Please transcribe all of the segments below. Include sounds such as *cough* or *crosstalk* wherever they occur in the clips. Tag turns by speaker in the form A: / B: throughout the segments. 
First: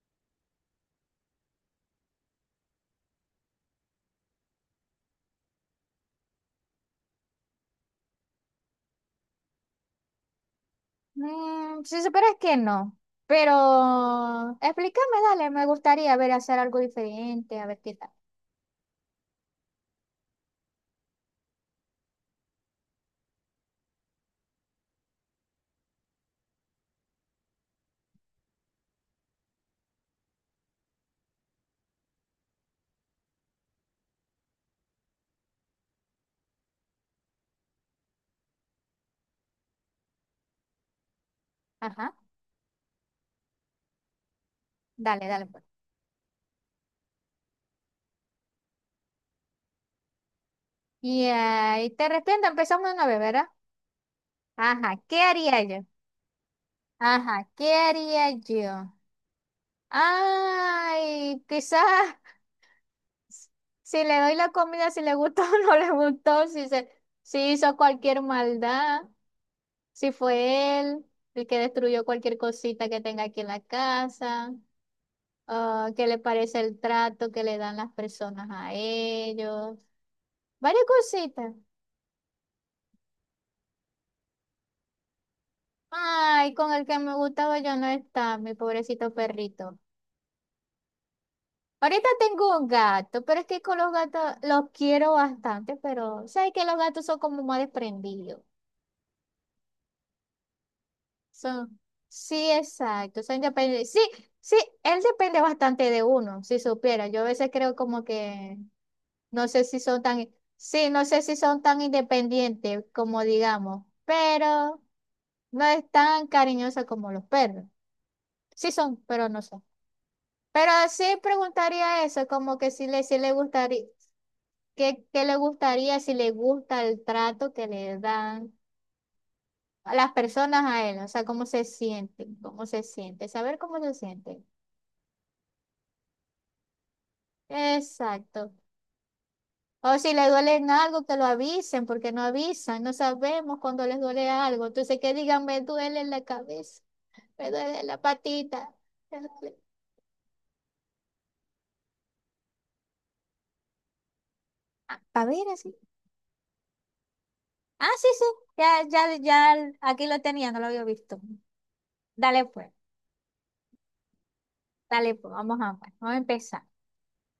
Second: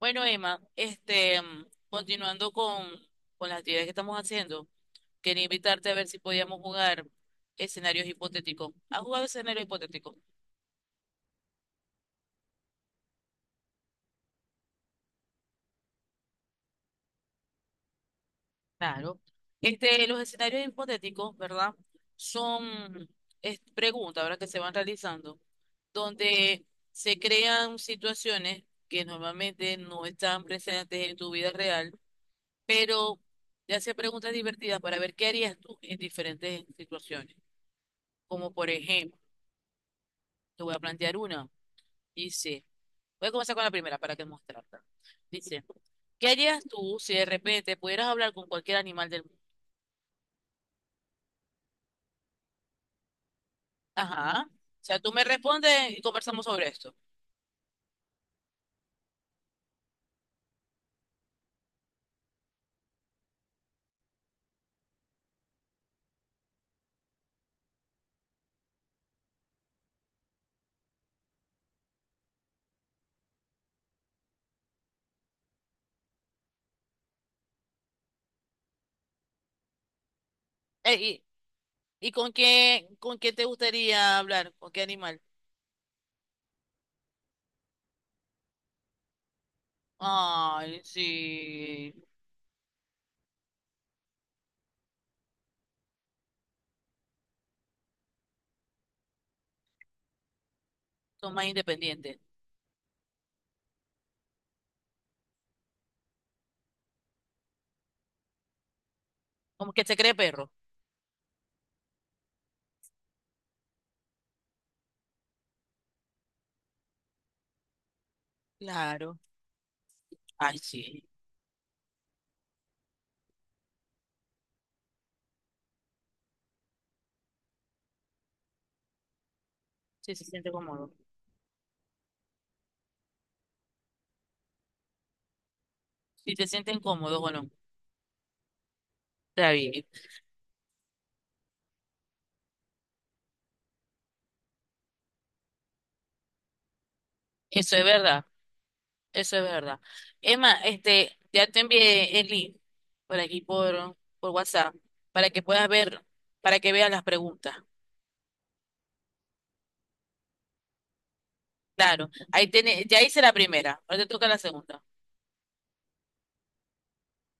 A: Bueno, Emma, continuando con las actividades que estamos haciendo, quería invitarte a ver si podíamos jugar escenarios hipotéticos. ¿Has jugado escenarios hipotéticos?
B: Si supieras que no, pero explícame, dale, me gustaría ver hacer algo diferente, a ver qué tal.
A: Claro. Los escenarios hipotéticos, ¿verdad? Son preguntas, ¿verdad? Que se van realizando, donde se crean situaciones que normalmente no están presentes en tu vida real, pero te hace preguntas divertidas para ver qué harías tú en diferentes situaciones. Como por ejemplo, te voy a plantear una.
B: Ajá,
A: Dice, voy a comenzar con la primera para que mostrarte.
B: dale, dale,
A: Dice,
B: pues.
A: ¿qué harías tú si de repente pudieras hablar con cualquier animal del mundo?
B: Y ahí te respondo, empezamos de nuevo, ¿verdad?
A: Ajá. O
B: Ajá,
A: sea, tú
B: ¿qué
A: me
B: haría yo?
A: respondes y conversamos sobre esto.
B: Ajá, ¿qué haría yo? Ay, quizás si le doy la comida, si le gustó *laughs* o no le gustó, si hizo cualquier maldad, si fue él el que destruyó cualquier cosita que tenga aquí en la casa. Ah, qué le parece el trato que le dan las personas a ellos, varias
A: Eh,
B: cositas.
A: y, ¿y con con qué te gustaría hablar? ¿Con qué animal?
B: Ay, con el que me gustaba yo no está, mi pobrecito perrito.
A: Ay, sí.
B: Ahorita tengo un gato, pero es que con los gatos los quiero bastante, pero sabes que los gatos son como más desprendidos.
A: Son más
B: Son,
A: independientes.
B: sí, exacto, son independientes. Sí, sí, él depende bastante de uno, si supiera. Yo a veces creo como que no sé
A: Como
B: si
A: que se
B: son
A: cree
B: tan,
A: perro.
B: sí, no sé si son tan independientes como digamos, pero no es tan cariñosa como los perros. Sí son,
A: Claro.
B: pero no son.
A: Ay,
B: Pero
A: sí.
B: sí preguntaría eso, como que si le gustaría, qué le gustaría, si le gusta el trato que le dan a las
A: Sí, se siente
B: personas a
A: cómodo.
B: él, o sea, cómo se sienten, cómo se siente, saber cómo se siente.
A: Si te sienten cómodos, bueno,
B: Exacto.
A: está bien.
B: O si les duele en algo, que lo avisen, porque no avisan, no sabemos cuando les duele algo. Entonces, que digan, me duele la cabeza, me
A: Eso
B: duele
A: es
B: la
A: verdad.
B: patita.
A: Eso es verdad. Emma, ya te envié el link por aquí por WhatsApp
B: Ah, a
A: para que
B: ver,
A: puedas
B: así.
A: ver, para que veas las preguntas.
B: Ah, sí, sí, ya, aquí lo tenía, no lo había visto.
A: Claro,
B: Dale
A: ahí
B: pues,
A: tiene, ya hice la primera, ahora te toca la segunda.
B: dale pues, vamos a ver, vamos a empezar.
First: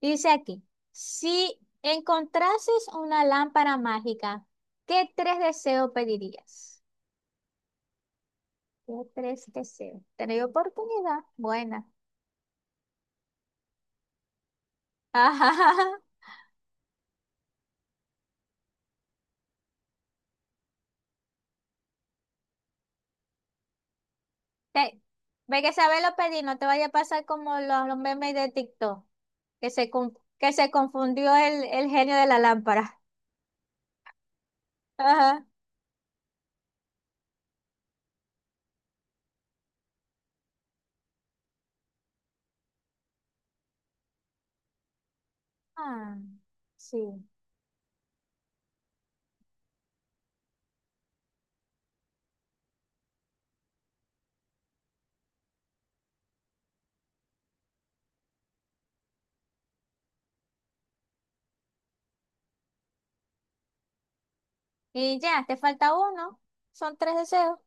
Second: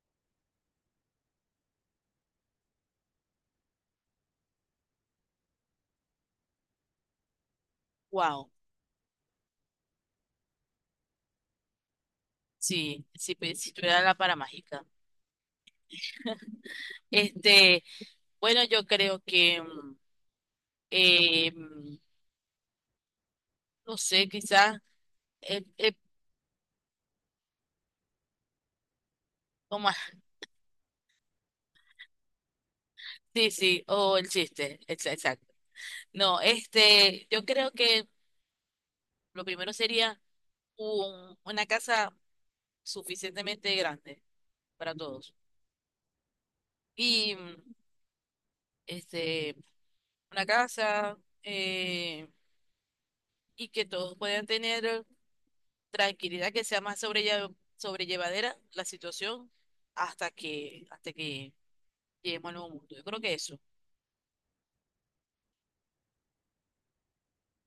B: Dice aquí, si encontrases una lámpara mágica, ¿qué tres deseos pedirías?
A: Wow,
B: ¿Qué tres deseos? ¿Tenéis oportunidad? Buena.
A: sí, si tuviera la para mágica.
B: *laughs* Ajá.
A: Este, bueno, yo creo que, eh, mm, no sé, quizás,
B: Te- Ve
A: eh,
B: que
A: eh,
B: sabes lo pedí, no te vaya a pasar como los memes de TikTok,
A: o más
B: que se confundió el genio de la lámpara.
A: sí, sí, o el chiste,
B: Ajá.
A: exacto. No, yo creo que lo primero sería una casa suficientemente grande para todos.
B: Ah, sí.
A: Y mm, este, una casa eh, y que todos puedan tener tranquilidad, que sea más sobrellevadera la situación hasta que lleguemos al nuevo mundo. Yo creo que eso. O
B: Y ya, te falta uno. Son tres deseos.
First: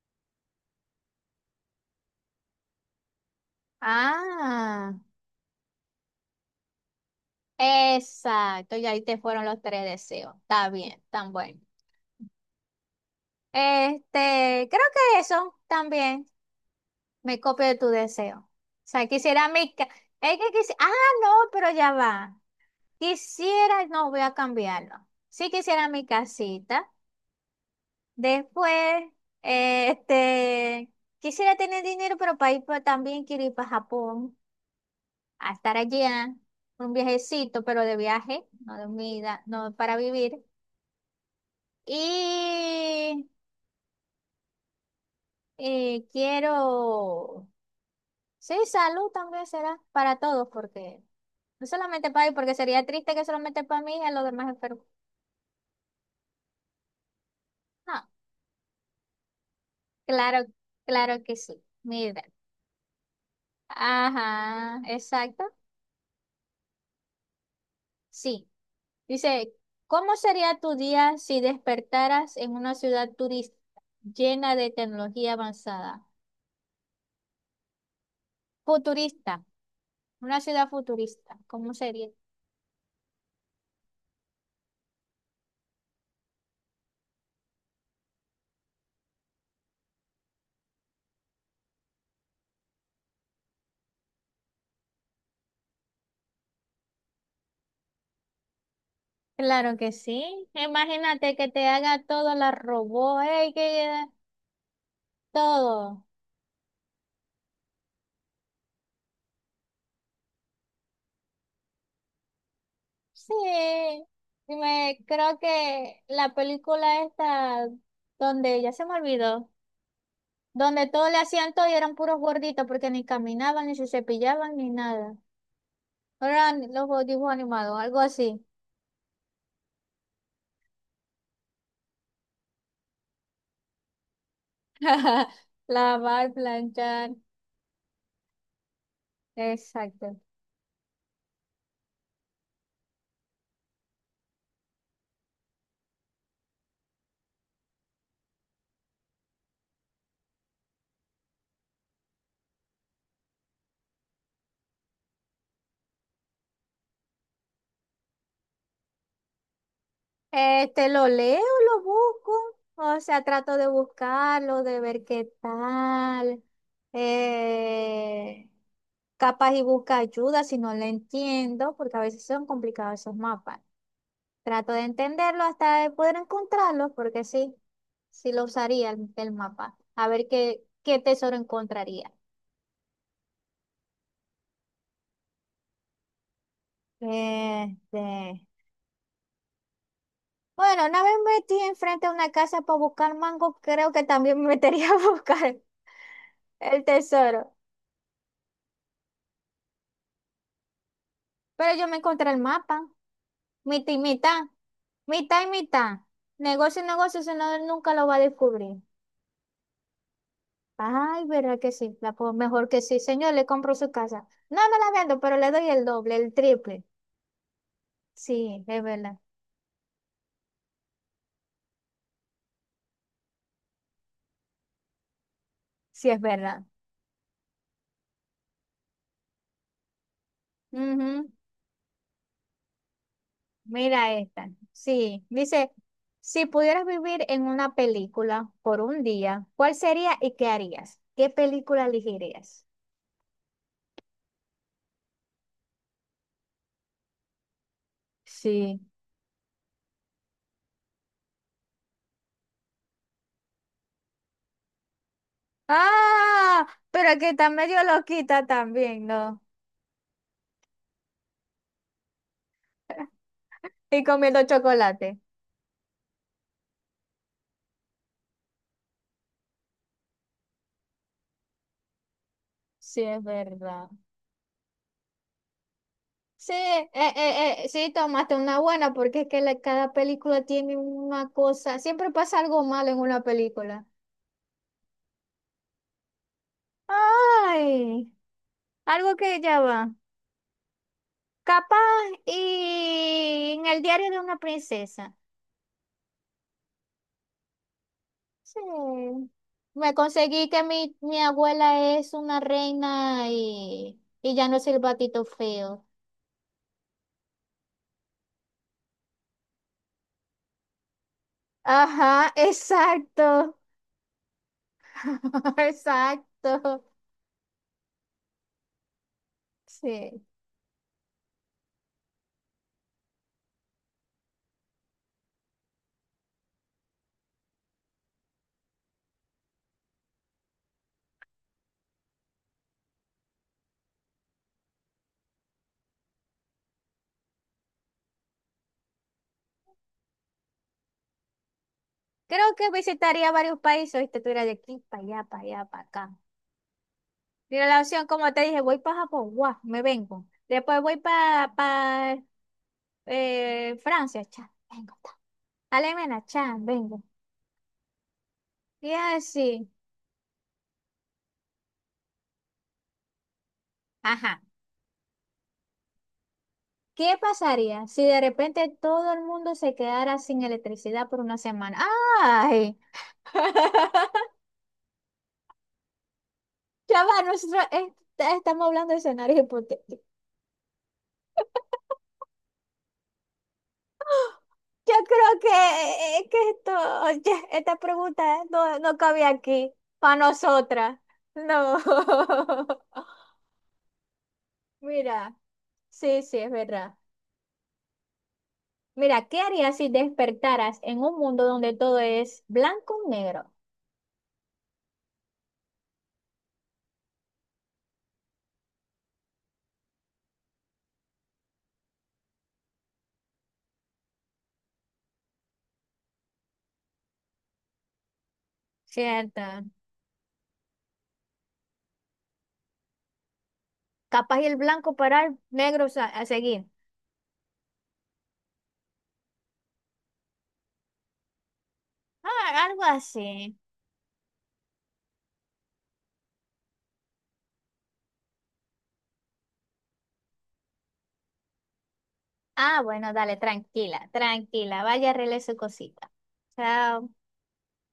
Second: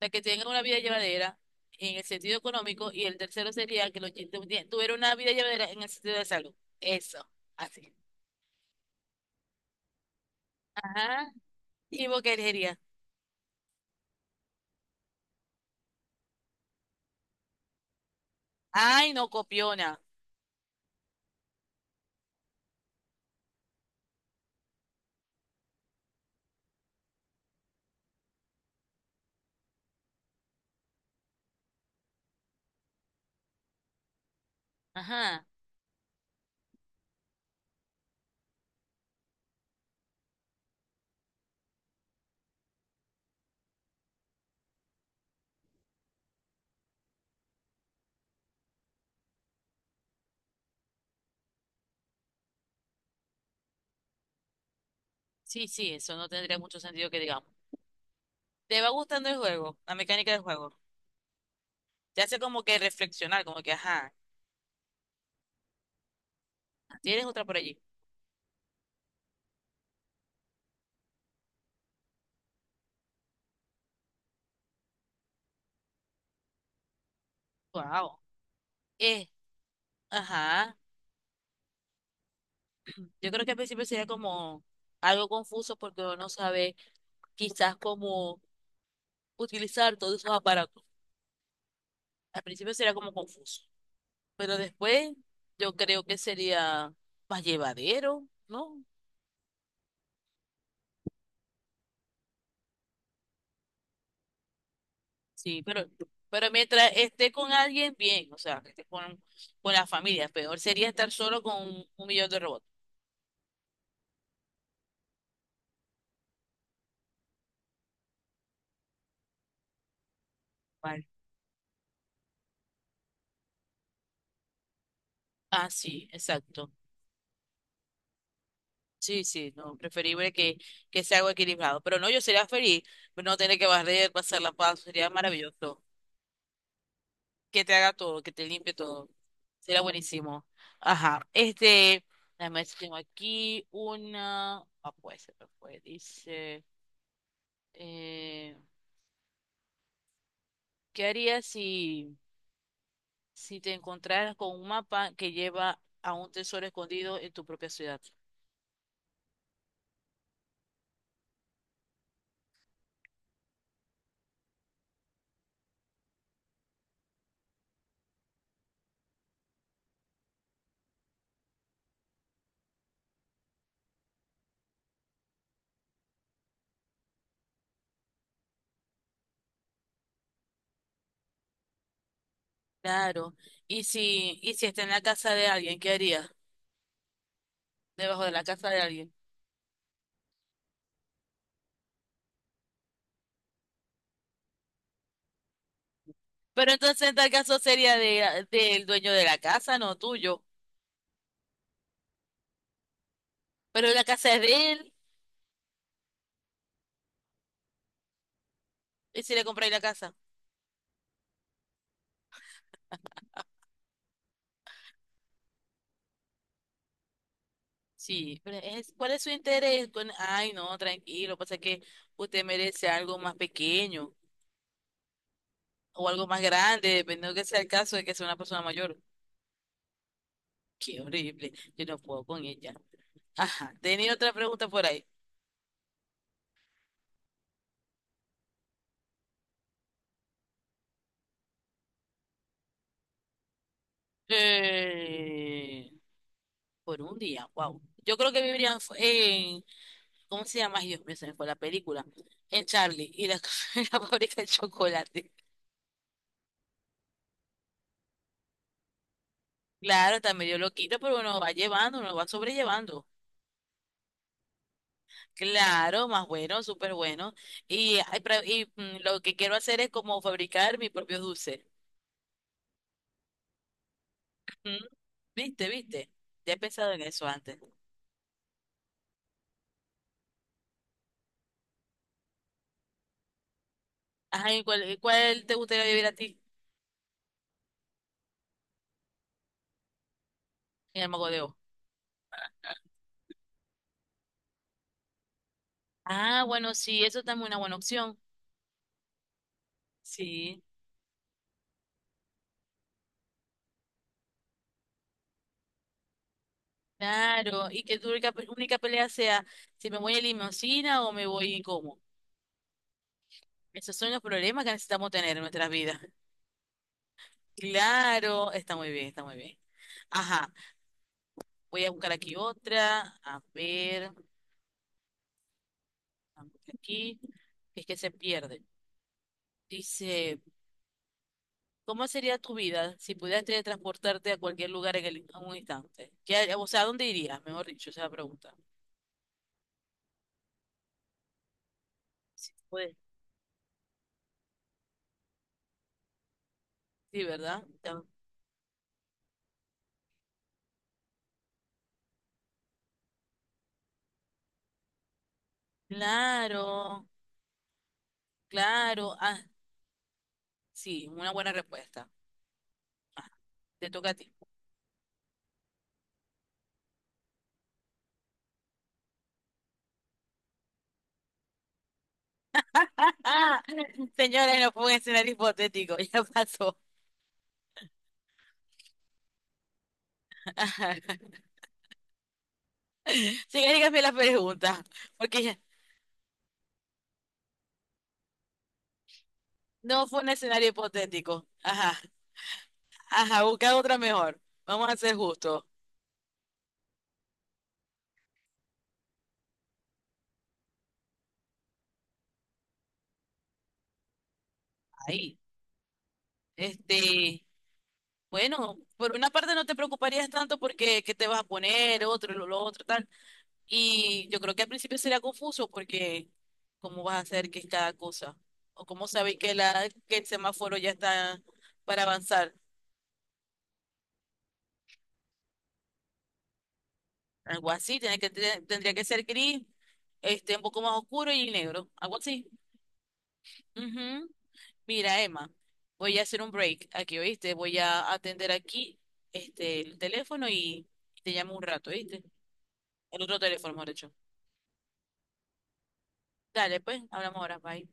A: sea, que tengan una vida llevadera en el sentido económico y el tercero sería que los
B: Ah,
A: tuvieran una vida llevadera en el sentido de salud. Eso, así.
B: exacto. Y ahí te fueron los tres deseos. Está bien, tan
A: Ajá,
B: bueno.
A: ¿y vos qué elegirías?
B: Este, creo que eso también me copio de tu deseo. O sea,
A: Ay, no,
B: quisiera mi...
A: copiona.
B: Ah, no, pero ya va. Quisiera, no voy a cambiarlo. Sí quisiera mi casita. Después, este, quisiera tener dinero, pero también quiero ir para Japón,
A: Ajá.
B: a estar allá, un viajecito, pero de viaje, no de vida, no para vivir. Y quiero, sí, salud también será para todos, porque no solamente para mí, porque sería triste que solamente para mí y a los demás enfermos.
A: Sí, sí, eso no tendría mucho sentido que digamos.
B: No,
A: Te va gustando el juego, la mecánica del
B: claro,
A: juego.
B: claro que sí.
A: Te
B: Mira.
A: hace como que reflexionar, como que, ajá,
B: Ajá, exacto.
A: tienes otra por allí.
B: Sí. Dice, ¿cómo sería tu día si despertaras en una ciudad turista llena de tecnología avanzada?
A: Wow. Eh,
B: Futurista, una ciudad
A: ajá.
B: futurista. ¿Cómo sería?
A: Yo creo que al principio sería como algo confuso porque uno no sabe quizás cómo utilizar todos esos aparatos. Al principio sería como confuso, pero después yo creo que sería más llevadero, ¿no?
B: Claro que sí. Imagínate que te haga todo la robot, que
A: Sí, pero,
B: todo.
A: pero mientras esté con alguien, bien, o sea, que esté con la familia, peor sería estar solo con un millón de robots.
B: Sí. Y me creo que la película esta donde ya se me olvidó. Donde
A: Vale.
B: todo le hacían todo y eran puros gorditos porque ni caminaban, ni se cepillaban, ni nada.
A: Ah, sí, exacto.
B: Eran los dibujos animados, algo así.
A: Sí, sí, no, que sea algo equilibrado. Pero no, yo sería feliz, pero no tener que barrer, pasar la paz, sería
B: *laughs*
A: maravilloso.
B: Lavar, planchar.
A: Que te haga todo, que te limpie todo, sería
B: Exacto.
A: buenísimo. Ajá, déjame ver si tengo aquí una, ah, pues se me fue, dice, eh, ¿qué haría si si te encontraras con un mapa que lleva a un tesoro escondido en tu propia ciudad.
B: Te lo leo, lo busco, o sea, trato de buscarlo, de ver qué tal. Eh, capaz y busca ayuda si no lo entiendo, porque a veces son complicados esos mapas. Trato de entenderlo hasta de poder encontrarlo, porque sí, sí lo usaría el mapa. A ver qué tesoro encontraría.
A: Claro. Y si está en la casa de alguien, ¿qué harías? Debajo de la
B: Este,
A: casa de alguien.
B: bueno, una vez metí enfrente de una casa para buscar mango, creo que también me metería *laughs* a buscar
A: Pero
B: el
A: entonces en tal
B: tesoro.
A: caso sería del dueño de la casa, no tuyo.
B: Pero yo me encontré el mapa, mitad
A: Pero
B: y
A: la casa es
B: mitad,
A: de él.
B: mitad y mitad. Negocio y negocio, si no, él nunca lo va a descubrir.
A: ¿Y si le compráis la casa?
B: Ay, verdad que sí, mejor que sí. Señor, le compro su casa. No me la vendo, pero le doy el doble, el triple.
A: Sí,
B: Sí, es
A: ¿cuál
B: verdad,
A: es su interés? Ay, no, tranquilo, pasa que usted merece algo más pequeño o
B: sí es
A: algo más
B: verdad.
A: grande, dependiendo que sea el caso de que sea una persona mayor. Qué
B: Ujú.
A: horrible. Yo no puedo con ella. Ajá.
B: Mira
A: Tenía otra
B: esta.
A: pregunta por ahí.
B: Sí, dice, si pudieras vivir en una película por un día, ¿cuál sería y qué harías? ¿Qué película elegirías?
A: Eh, por un día, wow. Yo creo que
B: Sí.
A: vivirían ¿cómo se llama? Ay, Dios mío, se me fue la película. En Charlie y la, *laughs* la fábrica de chocolate.
B: Ah, pero que está medio loquita también, ¿no?
A: Claro, también yo lo quito, pero uno va llevando, uno va sobrellevando.
B: *laughs* Y comiendo chocolate.
A: Claro, más bueno, súper bueno. Y, ay, lo que quiero hacer es como fabricar mi propio dulce.
B: Sí, es verdad.
A: Ujú. ¿Viste, viste?
B: Sí,
A: Ya he pensado en eso antes.
B: sí, tomaste una buena porque es que cada película tiene una cosa. Siempre pasa algo malo en una película.
A: Ajá, ¿y cuál te gustaría vivir a ti
B: Ay, algo que ya va.
A: en el Mago de Oz?
B: Capaz y en el diario de una princesa.
A: Ah, bueno, sí, eso también es una buena opción.
B: Sí. Me conseguí que
A: Sí,
B: mi abuela es una reina y ya no es el batito feo.
A: claro. Y que tu única pelea sea si me voy en limusina o me voy como.
B: Ajá, exacto.
A: Esos son los problemas que necesitamos tener en
B: *laughs*
A: nuestras vidas.
B: Exacto.
A: Claro, está muy bien, está muy bien.
B: Sí.
A: Ajá, voy a buscar aquí otra. A ver, vamos aquí. Es que se pierde. Dice, ¿cómo sería tu vida si pudieras teletransportarte a cualquier lugar en un instante? ¿Qué har- o sea, ¿A dónde irías? Mejor dicho, esa es la pregunta. Sí,
B: Creo que
A: puedes.
B: visitaría varios países. Viste, tú eras de aquí para allá, para allá, para acá.
A: Sí,
B: Mi
A: ¿verdad? Ya.
B: relación, como te dije, voy para Japón, guau, me vengo. Después voy para Francia, cha, vengo. Ta. Alemania, cha, vengo.
A: Claro,
B: Y
A: claro. Ah,
B: así,
A: sí, una buena respuesta. Ah, te toca a ti.
B: ajá.
A: *laughs*
B: ¿Qué pasaría si de repente todo el mundo se quedara sin electricidad por una semana? ¡Ay!
A: Ah,
B: *laughs*
A: señores, no fue un escenario hipotético, *laughs* ya pasó.
B: Ya va, nosotros estamos hablando de escenarios hipotéticos.
A: Ajá. Sí, hay que la pregunta,
B: Yo creo
A: porque
B: que, esta pregunta no cabe aquí
A: no
B: para
A: fue un escenario
B: nosotras.
A: hipotético.
B: No.
A: Ajá,
B: *laughs*
A: ajá, busca otra mejor. Vamos a ser
B: Mira,
A: justos.
B: sí, sí, es verdad. Mira, ¿qué harías si despertaras en un mundo donde todo es blanco y negro?
A: Ahí. Este. Bueno, por una parte no te preocuparías tanto porque qué te vas a poner, otro, lo otro, tal. Y yo creo que al principio sería confuso porque cómo vas a hacer qué es cada cosa. O cómo sabéis
B: Cierto.
A: que el semáforo ya está para avanzar.
B: Capaz y el blanco parar, a seguir.
A: Algo así, tendría que ser gris, un poco más oscuro y negro. Algo así.
B: Ah, algo así.
A: Ujú. Mira, Emma, voy a hacer un break aquí, ¿oíste? Voy a atender aquí el teléfono y te llamo un rato, ¿oíste?
B: Ah, bueno,
A: El
B: dale,
A: otro teléfono, mejor
B: tranquila,
A: dicho.
B: tranquila. Vaya, arregle su cosita.
A: Dale, pues,
B: Chao.
A: hablamos ahora, bye.